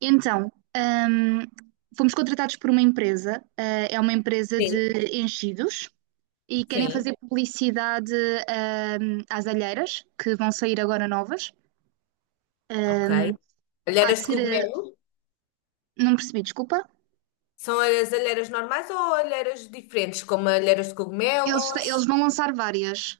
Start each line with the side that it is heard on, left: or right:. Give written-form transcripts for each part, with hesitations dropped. right: Então, hum, fomos contratados por uma empresa, é uma empresa
left: Sim,
right: de enchidos, e querem
left: sim,
right: fazer publicidade, às alheiras, que vão sair agora novas.
left: ok.
right: Hum, há de
left: Alheiras de
right: ser.
left: cogumelo?
right: Não percebi, desculpa.
left: São as alheiras normais ou alheiras diferentes, como alheiras de
right: Eles,
left: cogumelos?
right: eles vão lançar várias.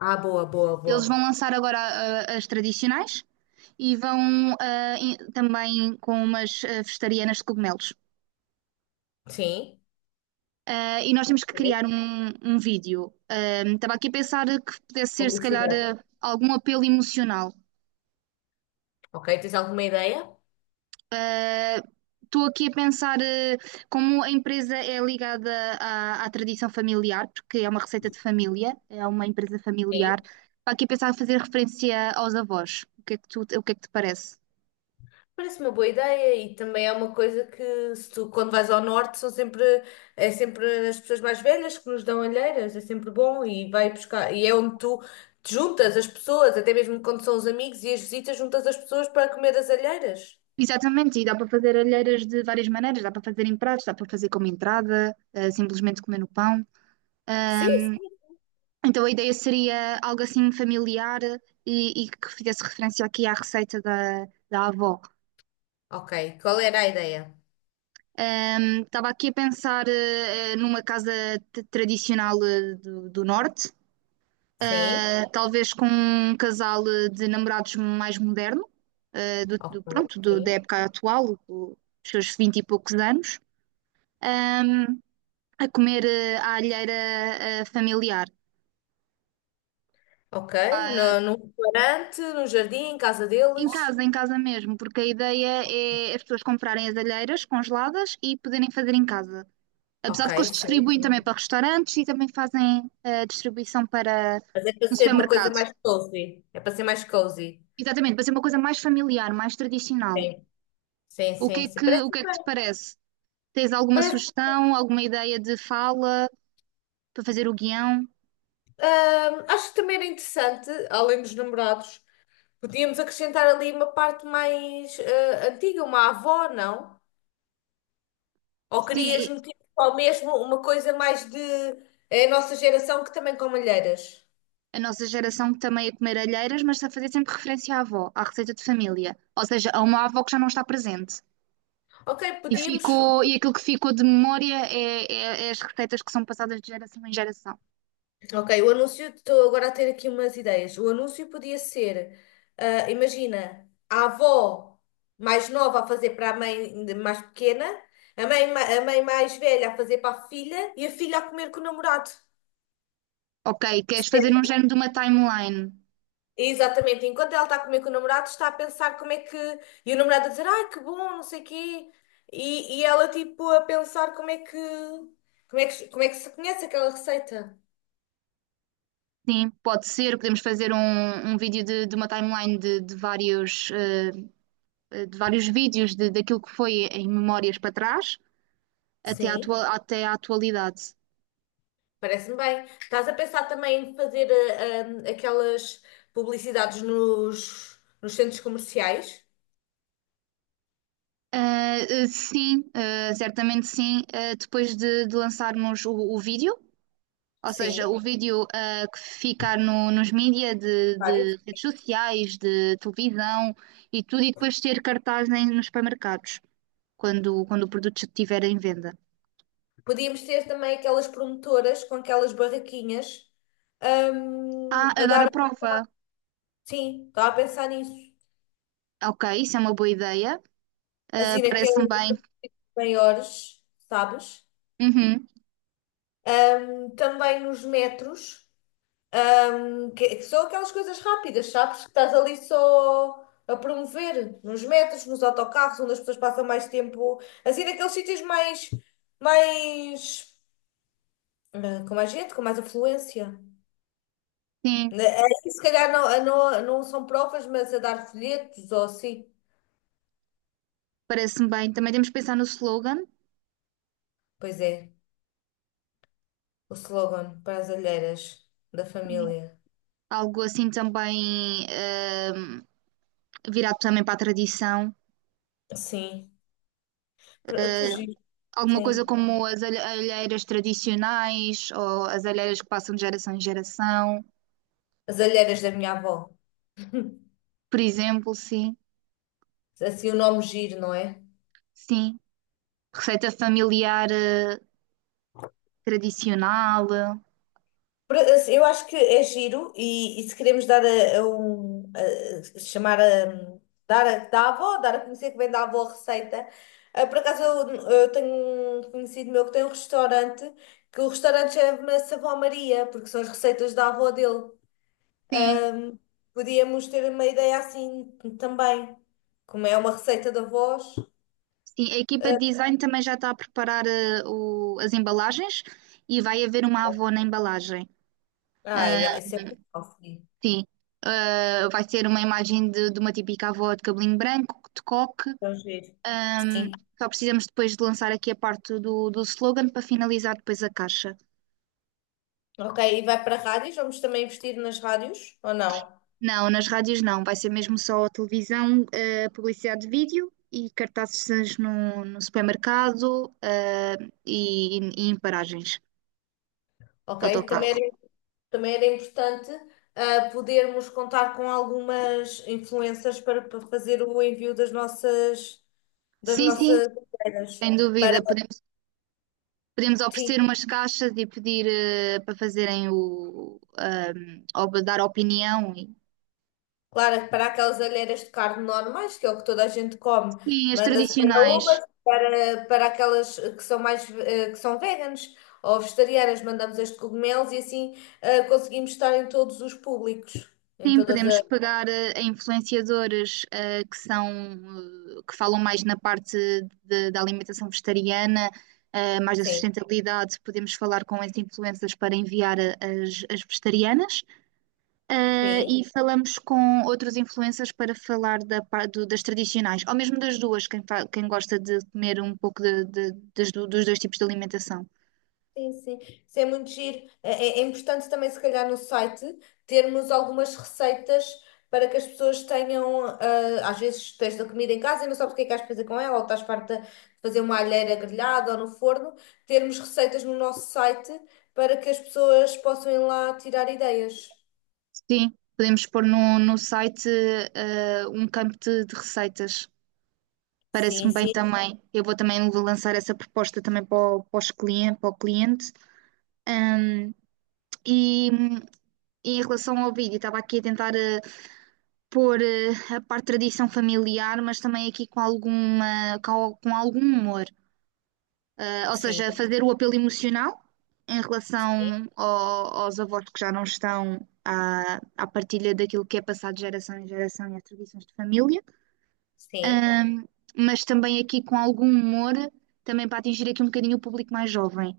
left: Ah, boa, boa,
right: Eles vão
left: boa.
right: lançar agora as tradicionais e vão e também com umas vegetarianas de cogumelos.
left: Sim.
right: Ah, e nós temos que
left: Ok,
right: criar um vídeo. Ah, estava aqui a pensar que pudesse ser, se calhar,
left: publicidade.
right: algum apelo emocional.
left: Ok, tens alguma ideia?
right: Ah, estou aqui a pensar como a empresa é ligada à tradição familiar, porque é uma receita de família, é uma empresa familiar.
left: Sim.
right: Estava aqui a pensar em fazer referência aos avós. O que é que tu, o que é que te parece?
left: Parece uma boa ideia, e também é uma coisa que, se tu, quando vais ao norte, são sempre, é sempre as pessoas mais velhas que nos dão alheiras, é sempre bom e vai buscar, e é onde tu te juntas as pessoas, até mesmo quando são os amigos e as visitas, juntas as pessoas para comer as alheiras.
right: Exatamente, e dá para fazer alheiras de várias maneiras, dá para fazer em pratos, dá para fazer como entrada, simplesmente comer no pão.
left: Sim.
right: Então a ideia seria algo assim familiar e que fizesse referência aqui à receita da avó.
left: Ok. Qual era a ideia?
right: Estava aqui a pensar numa casa tradicional do, do norte,
left: Sim.
right: talvez com um casal de namorados mais moderno, do,
left: Ok.
right: pronto, da
left: Sim.
right: época atual, dos seus vinte e poucos anos, ahm, a comer à alheira familiar.
left: Ok. No, num restaurante, num jardim, em casa deles.
right: Em casa mesmo, porque a ideia é as pessoas comprarem as alheiras congeladas e poderem fazer em casa. Apesar
left: Ok,
right: de que eles
left: sim.
right: distribuem também
left: Sim.
right: para restaurantes e também fazem a distribuição para
left: Mas é para
right: no
left: ser uma coisa
right: supermercado.
left: mais cozy. É para ser mais cozy.
right: Exatamente, para ser uma coisa mais familiar, mais tradicional.
left: Sim. Sim,
right: O que
left: sim,
right: é
left: sim,
right: que, o
left: parece
right: que é que te
left: bem.
right: parece? Tens alguma
left: Parece,
right: sugestão, alguma ideia de fala para fazer o guião?
left: acho que também era interessante, além dos namorados, podíamos acrescentar ali uma parte mais antiga, uma avó, não? Ou querias
right: Sim,
left: meter só mesmo uma coisa mais de é a nossa geração que também com malheiras?
right: é a nossa geração que também é comer alheiras, mas a fazer sempre referência à avó, à receita de família. Ou seja, a uma avó que já não está presente.
left: Ok,
right: E
left: podíamos.
right: ficou, e aquilo que ficou de memória é as receitas que são passadas de geração em geração.
left: Ok, o anúncio, estou agora a ter aqui umas ideias. O anúncio podia ser, ah, imagina, a avó mais nova a fazer para a mãe ainda mais pequena, a mãe, a mãe mais velha a fazer para a filha e a filha a comer com o namorado.
right: Ok, queres fazer um género de uma timeline?
left: Exatamente, enquanto ela está a comer com o namorado, está a pensar como é que. E o namorado a dizer, ai que bom, não sei o quê. E ela tipo a pensar como é que. Como é que, como é que se conhece aquela receita.
right: Sim, pode ser. Podemos fazer um vídeo de uma timeline de vários, de vários vídeos de, daquilo que foi em memórias para trás até à,
left: Sim.
right: até à atualidade.
left: Parece-me bem. Estás a pensar também em fazer ah, ah, aquelas publicidades nos centros comerciais?
right: Ah, sim, ah, certamente sim. Ah, depois de lançarmos o vídeo, ou seja, o
left: Sim.
right: vídeo que ficar nos mídias
left: Várias.
right: de redes sociais, de televisão e tudo, e depois ter cartaz nos supermercados, quando, quando o produto já estiver em venda.
left: Podíamos ter também aquelas promotoras com aquelas barraquinhas
right: Ah, a
left: a
right: dar a
left: dar.
right: prova.
left: Sim, estava a pensar nisso.
right: Ok, isso é uma boa ideia. Ah,
left: Assim, naqueles
right: parece-me bem.
left: maiores, sabes?
right: Uhum,
left: Também nos metros. Que são aquelas coisas rápidas, sabes? Que estás ali só a promover nos metros, nos autocarros, onde as pessoas passam mais tempo, assim, naqueles sítios mais, mais, ah, com mais gente, com mais afluência.
right: sim,
left: Aí, se calhar não, ah, não, não são provas, mas a dar folhetos ou assim.
right: parece-me bem. Também temos que pensar no slogan.
left: Pois é, o slogan para as alheiras da
right: Sim.
left: família.
right: Algo assim também virado também para a tradição.
left: Sim, que giro,
right: Alguma coisa
left: sim.
right: como as alheiras tradicionais ou as alheiras que passam de geração em geração,
left: As alheiras da minha avó.
right: por exemplo, sim,
left: Assim o nome giro, não é?
right: sim. Receita familiar tradicional,
left: Assim, eu acho que é giro, e se queremos dar a um chamar a dar a da avó, dar a conhecer que vem da avó a receita. Ah, por acaso eu tenho um conhecido meu que tem um restaurante, que o restaurante chama-se Avó Maria, porque são as receitas da avó dele.
right: sim,
left: Ahm, podíamos ter uma ideia assim também, como é uma receita da avós.
right: sim. A equipa de design também já está a preparar as embalagens e vai haver uma avó na embalagem.
left: Ah, ai,
right: Ah,
left: isso é bom, sim.
right: sim, ah, vai ser uma imagem de uma típica avó de cabelinho branco, de coque.
left: Então, giro.
right: Ahm,
left: Sim.
right: só precisamos depois de lançar aqui a parte do, do slogan para finalizar depois a caixa.
left: Ok, e vai para rádios? Vamos também investir nas rádios ou não?
right: Não, nas rádios não, vai ser mesmo só a televisão, publicidade de vídeo e cartazes no supermercado, e em paragens de
left: Ok?
right: autocarro.
left: Também era importante ah, podermos contar com algumas influências para, para fazer o envio das
right: Sim, sim,
left: nossas alheiras.
right: sem
left: Para,
right: dúvida, podemos, podemos
left: sim,
right: oferecer umas caixas e pedir, para fazerem ou dar opinião e,
left: claro, para aquelas alheiras de carne normais, que é o que toda a gente come,
right: sim, as
left: manda-se para
right: tradicionais.
left: umas, para, para aquelas que são mais, eh, que são veganas ou vegetarianas, mandamos as de cogumelos e assim ah, conseguimos estar em todos os públicos, em
right: Sim,
left: todas
right: podemos
left: as...
right: pegar em influenciadores que são que falam mais na parte da alimentação vegetariana, mais da
left: Sim,
right: sustentabilidade. Podemos falar com esses influencers para enviar as vegetarianas. Eh,
left: sim.
right: e falamos com outros influencers para falar da, das tradicionais, ou mesmo das duas, quem gosta de comer um pouco dos dois tipos de alimentação.
left: Sim, sim. Isso é muito giro. É, é importante também, se calhar, no site, termos algumas receitas para que as pessoas tenham. Ah, às vezes tens da comida em casa e não sabes o que é que has de fazer com ela, ou estás farta de fazer uma alheira grelhada ou no forno. Termos receitas no nosso site para que as pessoas possam ir lá tirar ideias.
right: Sim, podemos pôr no site um campo de receitas.
left: Sim,
right: Parece-me bem
left: sim,
right: também. Eu vou também vou lançar essa proposta também para o, para os para o cliente. Ahm, e, e em relação ao vídeo, estava aqui a tentar pôr a parte de tradição familiar, mas também aqui com alguma, com algum humor. Eh, ou
left: sim,
right: seja, fazer o apelo emocional em
left: sim,
right: relação aos avós que já não estão à, à partilha daquilo que é passado de geração em geração e as tradições de família,
left: sim.
right: Ahm, mas também aqui com algum humor, também para atingir aqui um bocadinho o público mais jovem,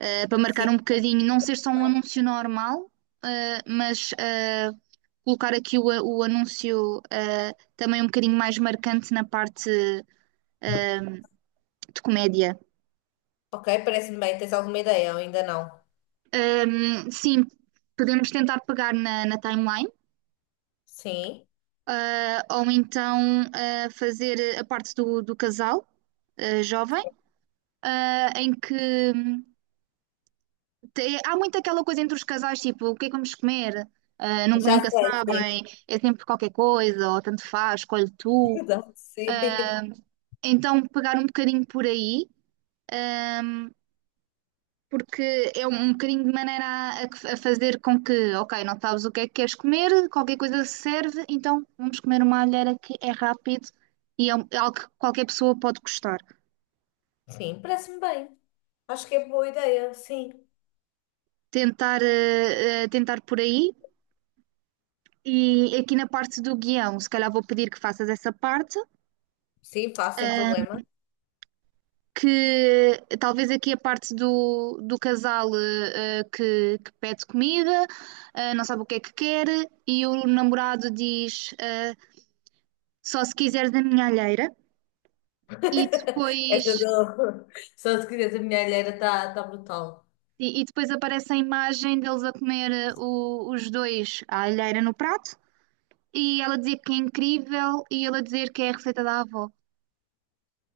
right: para
left: Sim.
right: marcar um bocadinho, não ser só um anúncio normal, eh, mas eh, colocar aqui o anúncio também um bocadinho mais marcante na parte eh, de comédia.
left: Ok, parece-me bem. Tens alguma ideia ou ainda não?
right: Sim, podemos tentar pegar na timeline,
left: Sim.
right: ou então fazer a parte do casal jovem, em que há muito aquela coisa entre os casais, tipo, o que é que vamos comer? Ah,
left: Já
right: nunca,
left: sei,
right: sabem,
left: sim.
right: é sempre qualquer coisa, ou tanto faz, escolhe tu.
left: Exato, sim.
right: Ah, então, pegar um bocadinho por aí, ah, porque é um bocadinho de maneira a fazer com que, ok, não sabes o que é que queres comer, qualquer coisa serve, então vamos comer uma alheira que é rápido e é é algo que qualquer pessoa pode gostar.
left: Sim, parece-me bem. Acho que é boa ideia, sim.
right: Tentar, tentar por aí. E aqui na parte do guião, se calhar vou pedir que faças essa parte,
left: Sim, faço sem problema.
right: que talvez aqui a parte do casal que pede comida, não sabe o que é que quer, e o namorado diz só se quiseres da minha alheira, e
left: Essa
right: depois,
left: do... Só se quiseres a minha alheira está tá tá brutal.
right: e depois aparece a imagem deles a comer os dois a alheira no prato, e ela dizer que é incrível, e ele a dizer que é a receita da avó.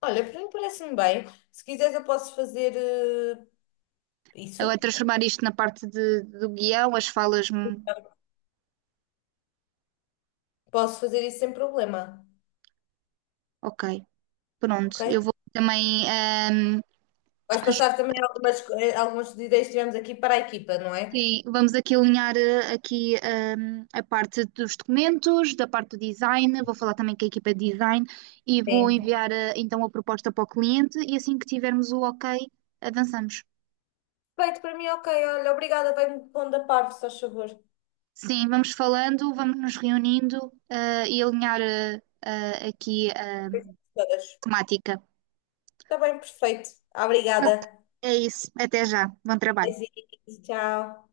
left: Olha, para mim parece-me bem. Se quiseres eu posso fazer
right: Agora
left: isso.
right: transformar isto na parte do guião, as falas. Hum,
left: Posso fazer isso sem problema,
right: ok. Pronto,
left: ok?
right: eu vou também.
left: Vais passar também algumas, algumas ideias que tivemos aqui para a equipa, não é?
right: Sim, vamos aqui alinhar eh, aqui a parte dos documentos, da parte do design. Vou falar também com a equipa de design e vou
left: Sim.
right: enviar então a proposta para o cliente. E assim que tivermos o ok, avançamos.
left: Perfeito, para mim ok. Olha, obrigada. Vai-me pondo a par, se faz favor.
right: Sim, vamos falando, vamos nos reunindo e alinhar aqui a
left: Coisas todas.
right: temática.
left: Está bem, perfeito. Obrigada.
right: É isso, até já. Bom trabalho.
left: Beijinhos, tchau.